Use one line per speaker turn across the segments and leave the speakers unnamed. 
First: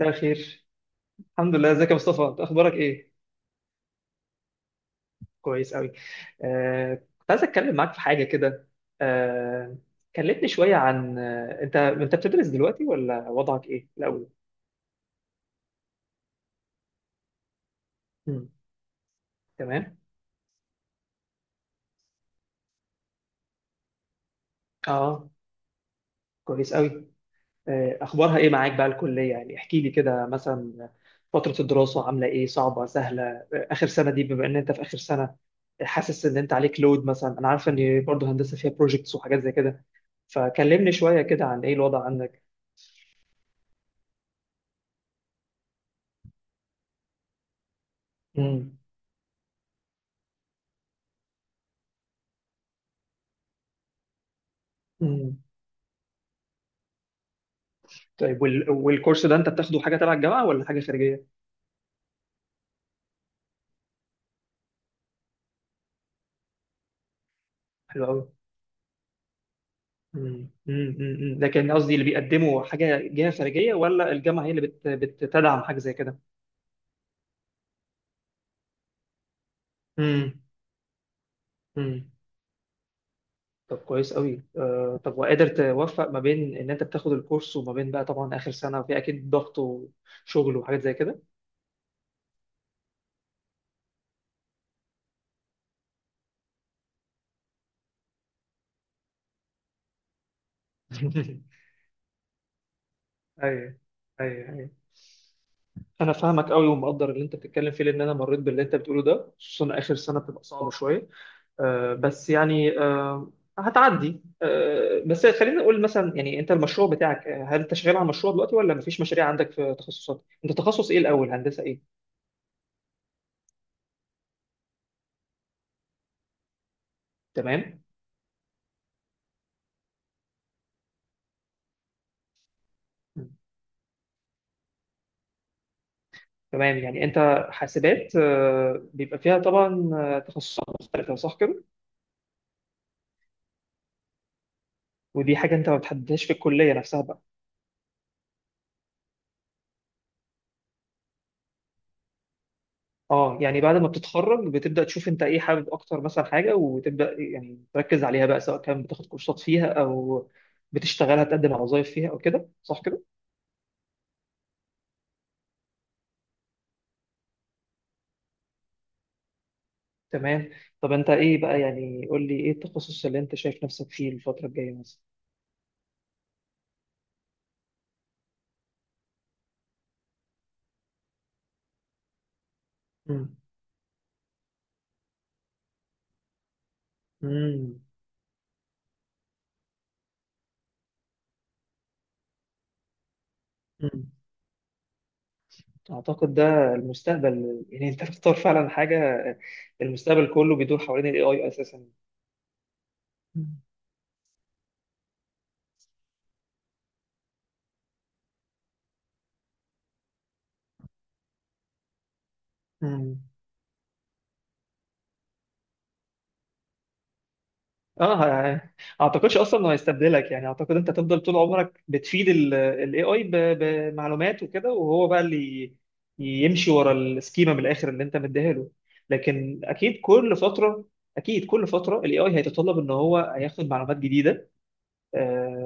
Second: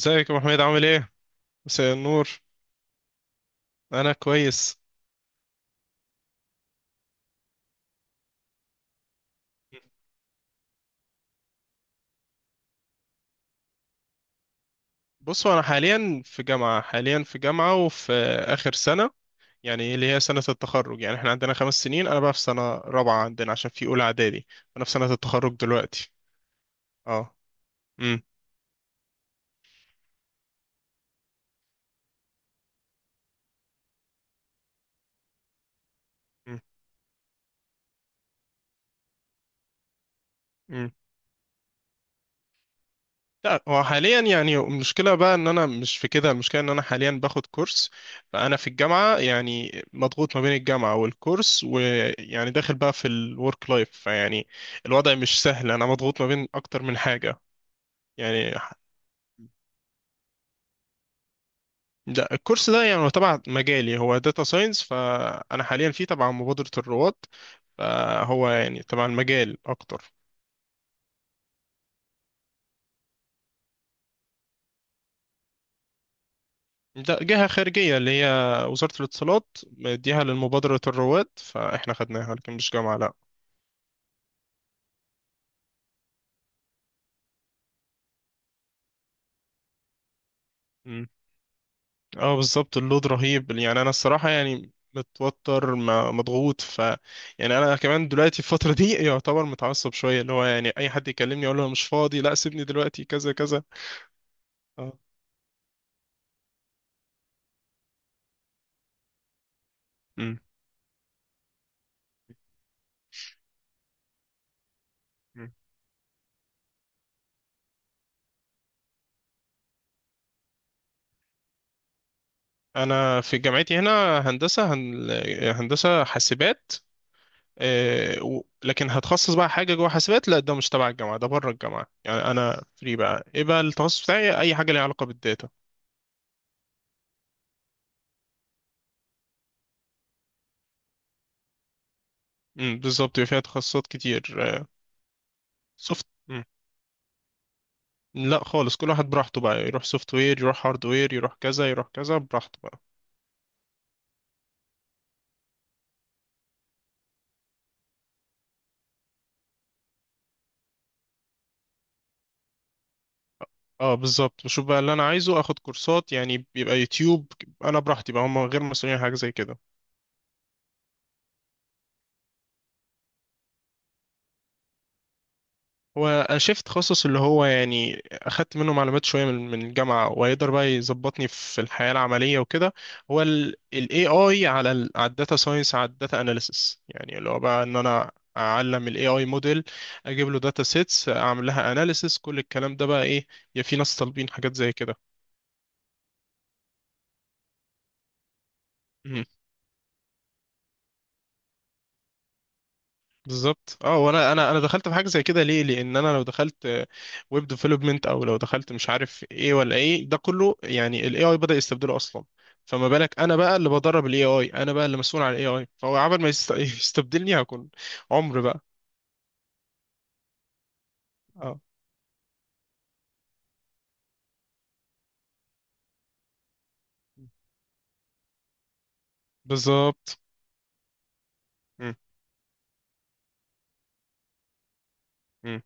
مساء
يا ابو حميد،
الخير.
عامل ايه؟
الحمد لله، ازيك
مساء
يا مصطفى؟
النور.
انت اخبارك ايه؟
انا كويس.
كويس قوي. آه كنت عايز اتكلم معاك في حاجه كده. آه كلمني شويه عن انت بتدرس دلوقتي ولا وضعك ايه الاول؟
بصوا، انا حاليا في جامعه وفي
مم.
اخر سنه، يعني
تمام.
اللي هي سنه التخرج. يعني احنا عندنا 5 سنين، انا بقى في سنه رابعه عندنا عشان في اولى اعدادي. انا في سنه
اه،
التخرج دلوقتي.
كويس قوي.
اه.
اخبارها ايه معاك بقى الكليه؟ يعني احكي لي كده مثلا، فتره الدراسه عامله ايه، صعبه سهله؟ اخر سنه دي، بما ان انت في اخر سنه، حاسس ان انت عليك لود مثلا؟ انا عارف ان برضه هندسه فيها بروجكتس وحاجات زي كده،
امم
فكلمني شويه كده عن ايه الوضع عندك.
لا، هو حاليا يعني المشكلة بقى ان انا مش في كده. المشكلة ان انا حاليا باخد كورس، فانا في
مم.
الجامعة يعني مضغوط ما بين الجامعة والكورس، ويعني داخل بقى في الورك لايف، فيعني الوضع
مم.
مش سهل. انا مضغوط ما بين اكتر من حاجة.
طيب،
يعني ح-
والكورس ده انت بتاخده حاجه تبع الجامعه ولا حاجه خارجيه؟
ده الكورس ده يعني هو تبع مجالي، هو داتا ساينس. فانا حاليا فيه تبع مبادرة الرواد،
حلو قوي.
فهو يعني تبع المجال اكتر.
مم. مم. مم. لكن قصدي اللي بيقدموا حاجه جهه خارجيه، ولا الجامعه هي اللي بتدعم حاجه زي كده؟
ده جهة خارجية، اللي هي وزارة الاتصالات، مديها
مم.
للمبادرة الرواد، فاحنا
مم.
خدناها، لكن مش جامعة، لا.
طب كويس قوي. طب وقادر توفق ما بين ان انت بتاخد الكورس وما بين بقى طبعا اخر سنه، وفي اكيد ضغط وشغل وحاجات زي
مم.
كده؟
اه، بالظبط، اللود رهيب. يعني انا الصراحه يعني متوتر، مضغوط، يعني انا كمان دلوقتي في الفتره دي يعتبر متعصب شويه، اللي هو يعني اي حد يكلمني اقول له أنا مش فاضي، لا سيبني دلوقتي، كذا كذا.
ايوه. ايوه، ايوه.
اه.
انا فاهمك قوي ومقدر اللي انت بتتكلم فيه، لان انا مريت باللي انت بتقوله ده، خصوصا اخر سنه
مم.
بتبقى صعبه شويه. بس يعني هتعدي. بس
مم.
خلينا نقول مثلا، يعني انت المشروع بتاعك، هل انت شغال على مشروع دلوقتي ولا مفيش مشاريع عندك في تخصصات؟ انت تخصص ايه الاول، هندسة ايه؟
انا في جامعتي هنا هندسه، هندسه حاسبات.
تمام.
لكن هتخصص بقى حاجه جوه حاسبات، لا ده مش تبع الجامعه، ده بره الجامعه، يعني انا فري بقى.
مم.
ايه بقى التخصص بتاعي؟ اي حاجه ليها علاقه بالداتا.
تمام. يعني انت حاسبات، بيبقى فيها طبعا تخصصات مختلفة، صح كده؟
مم، بالظبط، يبقى فيها تخصصات كتير.
ودي حاجة انت ما
سوفت
بتحددهاش في الكلية نفسها بقى؟
لا خالص، كل واحد براحته بقى، يروح سوفت وير، يروح هارد وير، يروح كذا يروح كذا، براحته بقى.
اه، يعني بعد ما بتتخرج بتبدأ تشوف انت ايه حابب اكتر مثلا حاجة، وتبدأ يعني تركز عليها بقى، سواء كان بتاخد كورسات فيها او بتشتغلها، تقدم على وظائف فيها او كده، صح كده؟
اه بالظبط، بشوف بقى اللي انا عايزه اخد كورسات، يعني بيبقى يوتيوب، انا براحتي بقى، هم غير مسؤولين عن حاجه زي كده.
تمام. طب انت ايه بقى، يعني قول لي ايه التخصص اللي انت شايف نفسك فيه الفترة الجاية مثلا؟
هو شيفت تخصص اللي هو يعني اخدت منه معلومات شويه، من الجامعه، وهيقدر بقى يظبطني في الحياه العمليه وكده. هو
مم.
الاي اي على على الداتا ساينس، على الداتا اناليسس، يعني اللي هو بقى ان
مم.
انا اعلم الاي اي موديل، اجيب له داتا سيتس، اعمل لها اناليسس، كل الكلام ده بقى ايه، يا في ناس
مم.
طالبين حاجات زي كده.
اعتقد ده المستقبل، يعني انت بتختار فعلا حاجة
مم.
المستقبل. كله بيدور حوالين الاي اي اساسا. مم.
بالظبط، اه، وانا انا انا دخلت في حاجه زي كده ليه؟ لان انا لو دخلت ويب ديفلوبمنت، او لو دخلت مش عارف ايه ولا ايه، ده كله يعني الاي اي بدا يستبدله اصلا. فما بالك
مم.
انا بقى اللي بدرب الاي اي، انا بقى اللي مسؤول عن الاي اي، فهو عمل ما يستبدلني، هكون
اه،
عمر بقى.
يعني اعتقدش اصلا انه هيستبدلك، يعني اعتقد انت هتفضل طول
اه
عمرك بتفيد الاي اي بمعلومات وكده، وهو بقى اللي يمشي ورا السكيما من الاخر اللي انت مديها له. لكن
بالظبط.
اكيد كل
مم.
فتره الاي اي هيتطلب ان هو هياخد معلومات جديده.
مم.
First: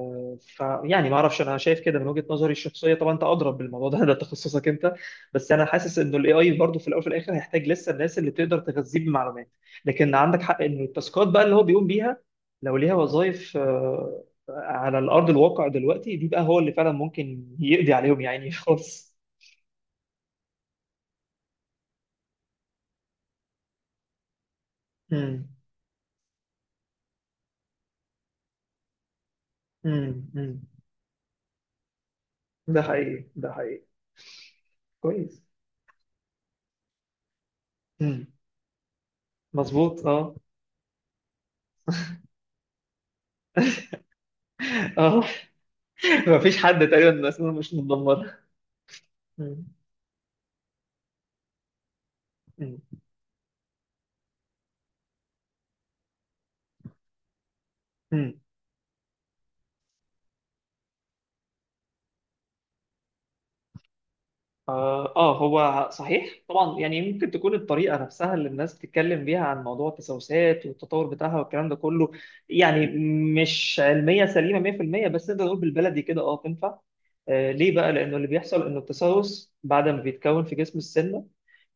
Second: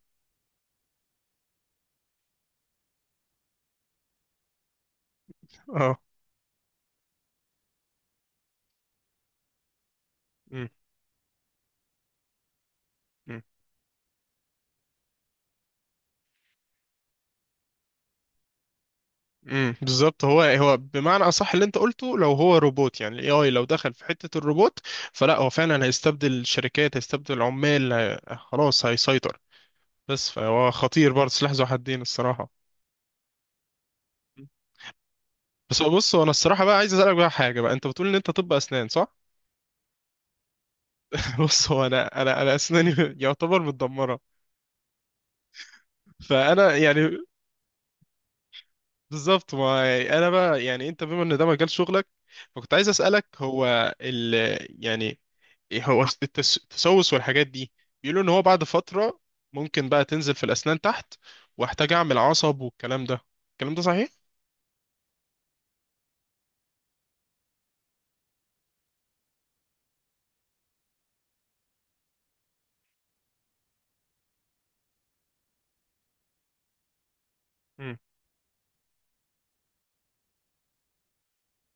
فيعني ما اعرفش، انا شايف كده من وجهة نظري الشخصيه طبعا، انت اضرب بالموضوع ده ده تخصصك انت. بس انا حاسس
اه.
انه الاي اي برضه في الاول وفي الاخر هيحتاج لسه الناس اللي تقدر تغذيه بمعلومات. لكن عندك حق ان التاسكات بقى اللي هو بيقوم بيها، لو ليها
مم.
وظائف على الارض الواقع دلوقتي دي، بقى هو اللي فعلا ممكن يقضي عليهم يعني خالص.
امم، بالظبط، هو بمعنى اصح اللي انت قلته، لو هو روبوت، يعني الاي اي لو دخل في حته الروبوت، فلا
امم.
هو فعلا هيستبدل الشركات، هيستبدل العمال، خلاص هيسيطر.
امم.
بس
أمم.
فهو خطير برضه، سلاح ذو حدين، الصراحه.
ده حقيقي، ده حقيقي. كويس.
بس هو، بص، هو انا الصراحه بقى عايز اسالك بقى حاجه بقى، انت بتقول ان
امم.
انت طب اسنان، صح؟
مظبوط، اه.
بص، هو انا اسناني يعتبر متدمره.
اه. مفيش
فانا
حد تقريبا،
يعني
الناس مش متدمره.
بالظبط،
أمم.
ما يعني انا بقى يعني انت بما ان ده مجال شغلك، فكنت
أمم.
عايز اسالك، هو ال يعني إيه هو التسوس والحاجات دي. بيقولوا ان
أمم.
هو بعد فتره ممكن بقى تنزل في الاسنان تحت، واحتاج اعمل عصب والكلام ده. الكلام ده صحيح؟
آه، آه، هو صحيح طبعا. يعني ممكن تكون الطريقة نفسها اللي الناس بتتكلم بيها عن موضوع التسوسات والتطور بتاعها والكلام ده كله، يعني مش علمية سليمة 100%، بس نقدر نقول بالبلدي كده تنفع. ليه بقى؟
امم.
لانه اللي بيحصل انه التسوس بعد ما بيتكون في جسم السنه،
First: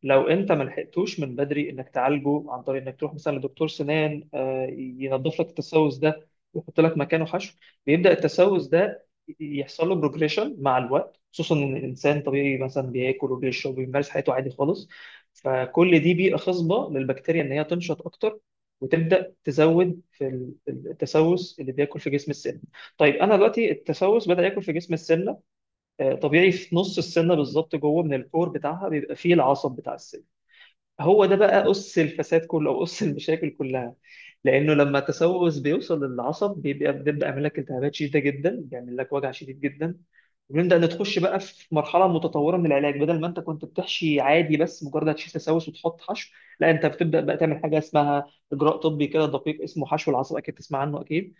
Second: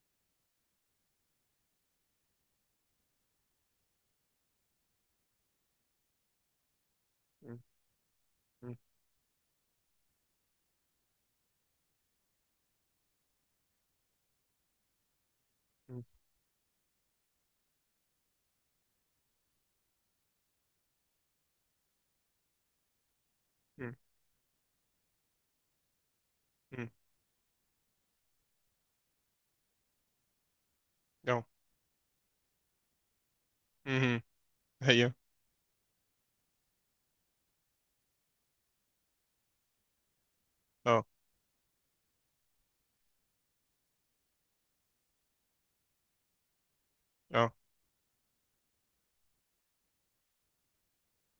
لو انت ما لحقتوش من بدري انك تعالجه عن طريق انك تروح مثلا لدكتور سنان ينظف لك التسوس ده ويحط لك مكانه حشو،
امم.
بيبدا التسوس ده يحصل له بروجريشن مع الوقت، خصوصا ان الانسان طبيعي مثلا بياكل وبيشرب وبيمارس حياته عادي خالص، فكل
امم.
دي بيئه خصبه للبكتيريا ان هي تنشط اكتر وتبدا تزود في التسوس اللي بياكل في جسم السن. طيب، انا دلوقتي
امم.
التسوس بدا ياكل في جسم السن، طبيعي في
امم. امم.
نص السنه بالظبط، جوه من الكور بتاعها بيبقى فيه العصب بتاع السن. هو ده
اه.
بقى قص الفساد كله او قص المشاكل كلها،
امم.
لانه لما
هي.
التسوس بيوصل للعصب بيبقى بنبدا يعمل لك التهابات شديده جدا، بيعمل لك وجع شديد جدا، ونبدا
اه.
نتخش بقى في مرحله متطوره من العلاج. بدل ما انت كنت بتحشي عادي بس مجرد هتشيل تسوس وتحط حشو، لا انت بتبدا بقى
اه.
تعمل حاجه اسمها اجراء طبي كده دقيق، اسمه حشو العصب، اكيد تسمع عنه اكيد.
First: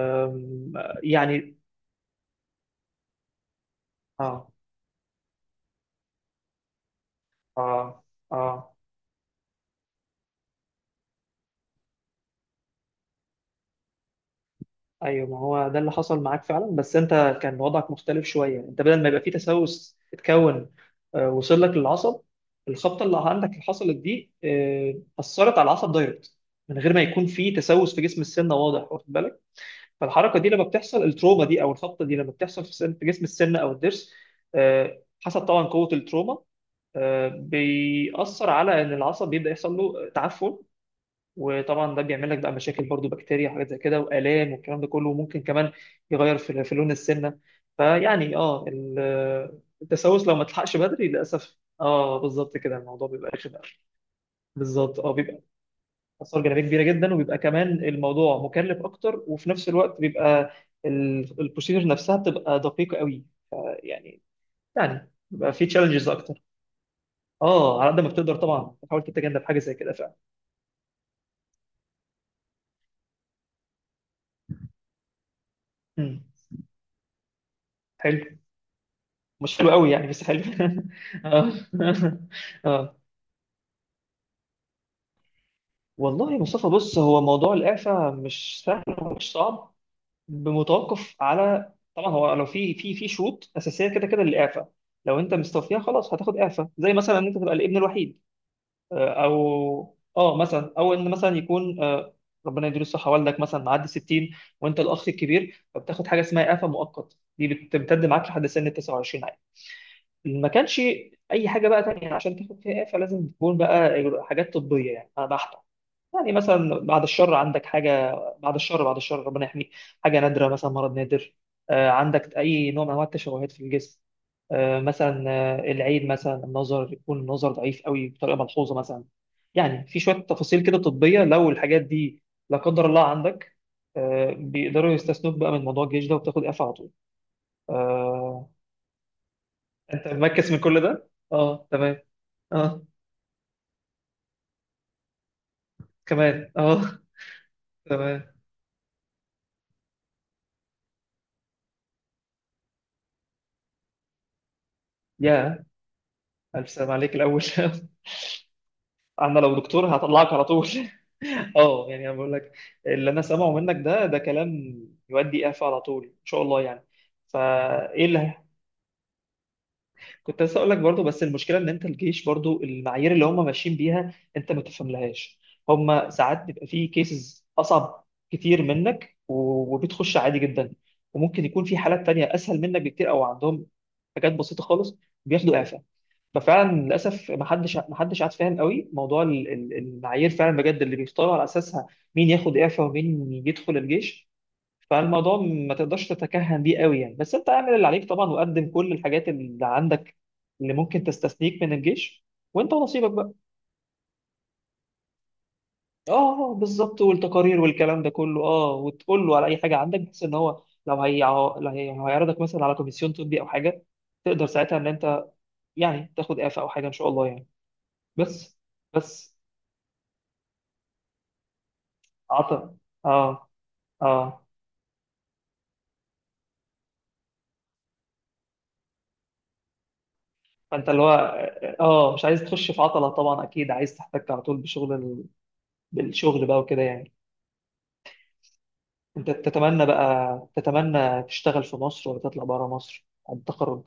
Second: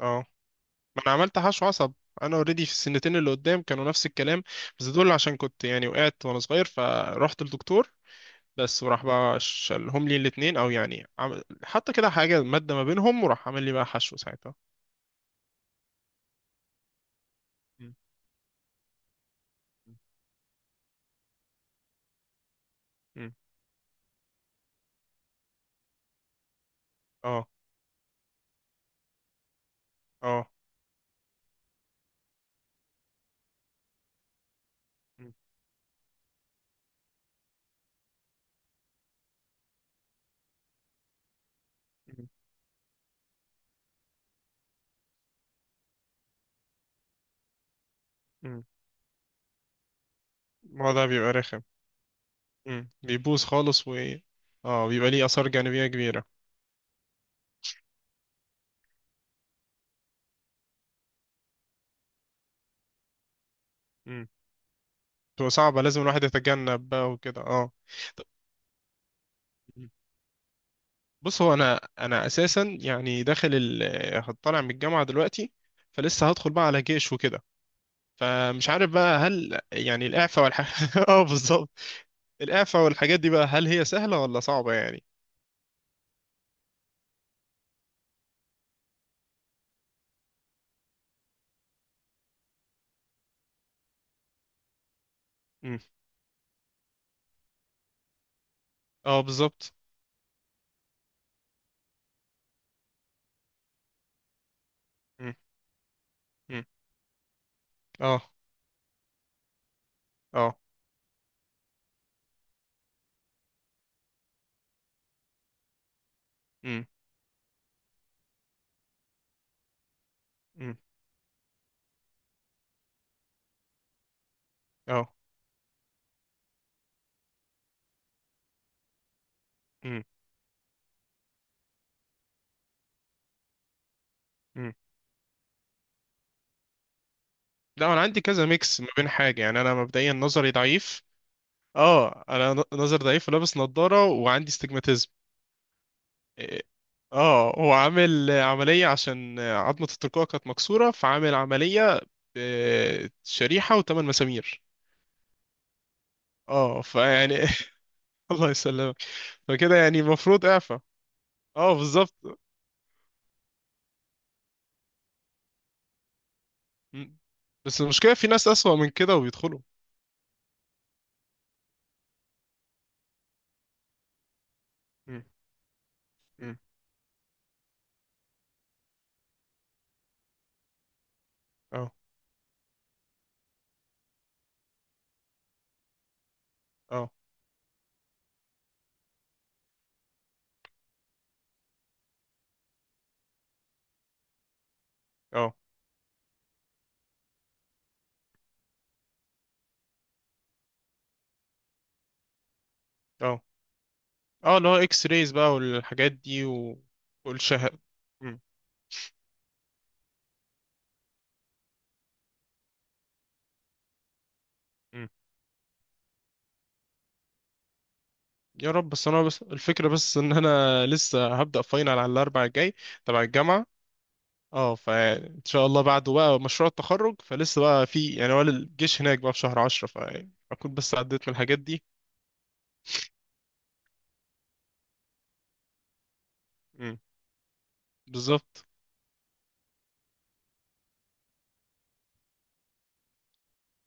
اه. ما انا عملت
يعني
حشو عصب. انا اوريدي في السنتين اللي قدام كانوا نفس الكلام،
اه.
بس دول عشان كنت يعني وقعت وانا صغير، فرحت للدكتور،
اه. اه.
بس وراح بقى شالهم لي الاتنين، او يعني عمل حط كده حاجة مادة ما بينهم، وراح عامل لي بقى حشو ساعتها.
ايوه، ما هو ده اللي حصل معاك فعلا، بس انت كان وضعك
مم.
مختلف شويه. انت بدل ما يبقى فيه تسوس اتكون وصل لك للعصب. الخبطه اللي
مم.
عندك اللي حصلت دي اثرت على العصب دايركت من غير ما يكون
اه.
فيه تسوس في جسم السنه، واضح؟ واخد بالك؟ فالحركه دي
اه.
لما بتحصل، التروما دي او الخبطه دي لما بتحصل في في جسم السنه او الضرس،
مم.
حسب طبعا قوه التروما، بيأثر على ان العصب بيبدا يحصل له تعفن. وطبعا ده
مم.
بيعمل لك بقى مشاكل برضو، بكتيريا وحاجات زي كده والام والكلام ده كله، وممكن كمان يغير في لون السنه. فيعني اه،
مم.
التسوس لو ما تلحقش
الموضوع
بدري
بيبقى
للاسف،
رخم.
اه بالظبط كده،
مم.
الموضوع بيبقى
بيبوظ
رخم قوي.
خالص و اه،
بالظبط
بيبقى
اه،
ليه
بيبقى
آثار جانبية كبيرة.
اثار جانبيه كبيره جدا، وبيبقى كمان الموضوع مكلف اكتر، وفي نفس الوقت بيبقى البروسيجر نفسها بتبقى دقيقه قوي. يعني
مم.
يعني
بتبقى
بيبقى في
صعبة، لازم
تشالنجز
الواحد
اكتر.
يتجنب بقى وكده، اه.
اه، على قد ما
طب،
بتقدر طبعا تحاول تتجنب حاجه زي كده فعلا.
بص، هو انا اساسا يعني داخل. هطلع من الجامعة دلوقتي،
مم.
فلسه هدخل بقى على جيش وكده.
حلو.
فمش عارف بقى،
مش
هل
حلو قوي
يعني
يعني، بس حلو.
الإعفاء والحاجات اه
اه.
بالظبط، الإعفاء
اه.
والحاجات دي بقى، هل هي سهلة ولا صعبة يعني؟
والله يا مصطفى، بص، هو موضوع الإعفاء مش سهل ومش صعب، بمتوقف على طبعا، هو لو في شروط أساسية كده كده للإعفاء، لو أنت مستوفيها
امم.
خلاص هتاخد إعفاء، زي مثلا إن أنت تبقى الابن الوحيد،
اه بالظبط.
أو مثلا، أو إن مثلا يكون ربنا يديله الصحة والدك مثلا معدي 60 وأنت الأخ
امم.
الكبير، فبتاخد حاجة اسمها
امم.
إعفاء مؤقت، دي بتمتد معاك
اه.
لحد سن 29. ما
اه.
كانش اي حاجه بقى تانية عشان تاخد فيها اعفاء، لازم تكون بقى حاجات طبيه يعني بحته، يعني مثلا
امم.
بعد الشر عندك حاجه، بعد الشر، بعد الشر ربنا يحميك، حاجه نادره، مثلا
امم.
مرض نادر، عندك اي نوع من انواع التشوهات في الجسم،
اه.
مثلا العين مثلا النظر، يكون النظر ضعيف قوي بطريقه ملحوظه مثلا. يعني في
امم.
شويه تفاصيل كده طبيه، لو الحاجات دي لا قدر الله عندك،
امم.
بيقدروا يستثنوك بقى من موضوع الجيش ده وبتاخد إيه اعفاء على طول.
لا انا عندي كذا
آه،
ميكس ما بين حاجة، يعني انا
انت
مبدئيا نظري
مركز من كل
ضعيف.
ده؟ اه تمام.
اه، انا
اه
نظري ضعيف ولابس نظارة، وعندي استجماتيزم.
كمان
اه.
اه.
هو
تمام.
عامل عملية عشان عظمة الترقوة كانت مكسورة، فعامل عملية شريحة و8 مسامير.
يا الف
اه
سلام عليك
فيعني
الاول.
الله يسلمك.
انا لو
فكده
دكتور
يعني
هطلعك على
المفروض
طول.
اعفاء. اه
اه، يعني
بالظبط.
انا بقول لك، اللي انا سامعه منك ده كلام يودي اعفاء على طول ان شاء الله يعني.
مم. بس
فايه
المشكلة
اللي
في
هي-
ناس أسوأ من كده وبيدخلوا.
كنت لسه اقول لك برضو، بس المشكله ان انت الجيش برضو المعايير اللي هم ماشيين بيها انت ما
مم.
تفهملهاش. هم ساعات
مم.
بيبقى فيه كيسز اصعب كتير منك، وبتخش عادي جدا، وممكن يكون في
اه.
حالات تانية اسهل منك بكتير، او عندهم حاجات بسيطه خالص بياخدوا اعفاء. ففعلا
اه.
للاسف ما حدش قاعد فاهم قوي موضوع المعايير فعلا بجد اللي بيختاروا على اساسها مين ياخد اعفاء ومين يدخل الجيش. فالموضوع
اه.
ما تقدرش تتكهن بيه قوي يعني، بس انت اعمل اللي عليك طبعا، وقدم كل الحاجات اللي عندك اللي ممكن تستثنيك من الجيش، وانت ونصيبك بقى.
اه. اه. اللي هو اكس رايز بقى والحاجات دي
اه
و...
بالظبط، والتقارير
والشه
والكلام ده
مم.
كله، اه، وتقول له على اي حاجه عندك، بحيث ان هو لو هيعرضك مثلا على كوميسيون طبي او حاجه، تقدر ساعتها ان
مم.
انت يعني تاخد اعفاء او حاجه ان شاء الله يعني. بس.
يا رب. بس انا،
بس.
بس الفكرة، بس ان انا لسه هبدأ فاينل على الاربع الجاي
عطل.
تبع
اه.
الجامعة.
اه.
اه، فان شاء الله بعده بقى مشروع التخرج، فلسه بقى في يعني، هو الجيش هناك بقى في شهر 10، فاكون
فانت
بس
اللي هو
عديت من الحاجات دي.
اه مش عايز تخش في عطلة طبعا، اكيد عايز تحتك على طول بشغل بالشغل بقى وكده
مم.
يعني.
بالظبط.
انت تتمنى بقى، تشتغل في مصر ولا تطلع بره مصر بعد التخرج؟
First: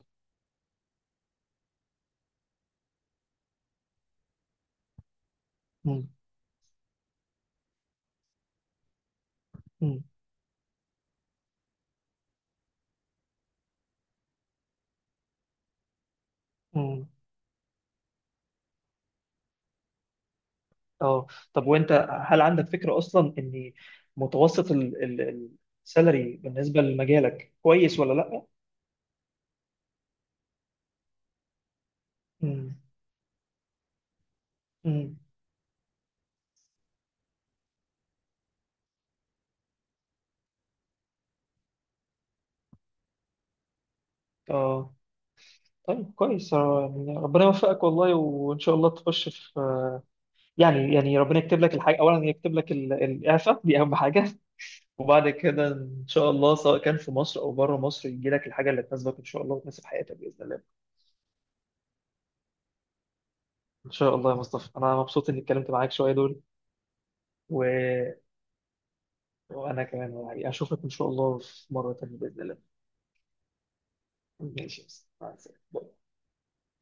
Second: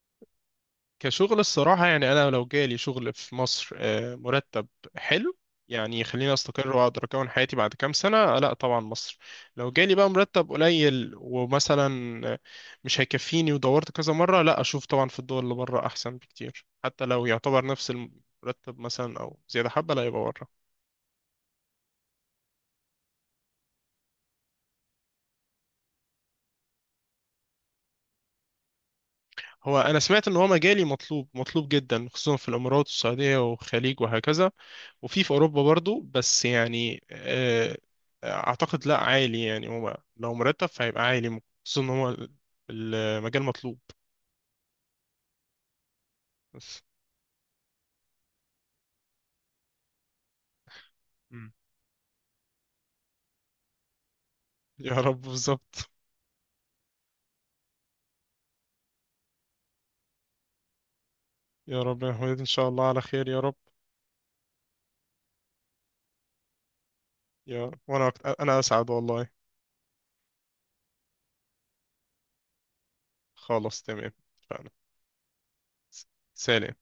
كشغل الصراحة، يعني أنا لو جالي شغل في مصر مرتب حلو، يعني
مم.
يخليني أستقر وأقدر أكون حياتي بعد كام سنة، لا طبعا مصر. لو جالي
مم.
بقى مرتب قليل ومثلا مش هيكفيني، ودورت كذا مرة، لا أشوف طبعا في الدول اللي بره أحسن بكتير، حتى
مم.
لو يعتبر نفس المرتب مثلا أو زيادة حبة، لا يبقى بره.
اه. طب وانت، هل عندك فكرة اصلا ان متوسط السالري بالنسبة لمجالك كويس ولا لا؟
هو أنا سمعت إن هو مجالي مطلوب، مطلوب جدا، خصوصا في
مم.
الإمارات والسعودية والخليج وهكذا،
مم.
وفي في اوروبا برضو، بس يعني اعتقد لا عالي. يعني هو لو مرتب فهيبقى عالي، خصوصا ان هو المجال مطلوب.
اه. طيب كويس،
بس.
يعني ربنا يوفقك والله، وان شاء الله تخش في، يعني ربنا
مم.
يكتب لك الحاجة، أولا يكتب لك الإعفاء دي أهم حاجة.
يا رب
وبعد كده
بالظبط.
إن شاء الله، سواء كان في مصر أو بره مصر، يجي لك الحاجة اللي تناسبك إن شاء الله، وتناسب حياتك بإذن الله.
يا رب يا محمد، ان شاء الله على خير، يا رب.
إن شاء الله يا مصطفى، أنا مبسوط إني اتكلمت معاك شوية دول. و...
يا رب. وانا انا اسعد والله.
وأنا كمان يعني أشوفك إن شاء الله في مرة تانية بإذن الله.
خلاص تمام. اتفقنا.
ماشي يا مصطفى، مع السلامة.
سلام.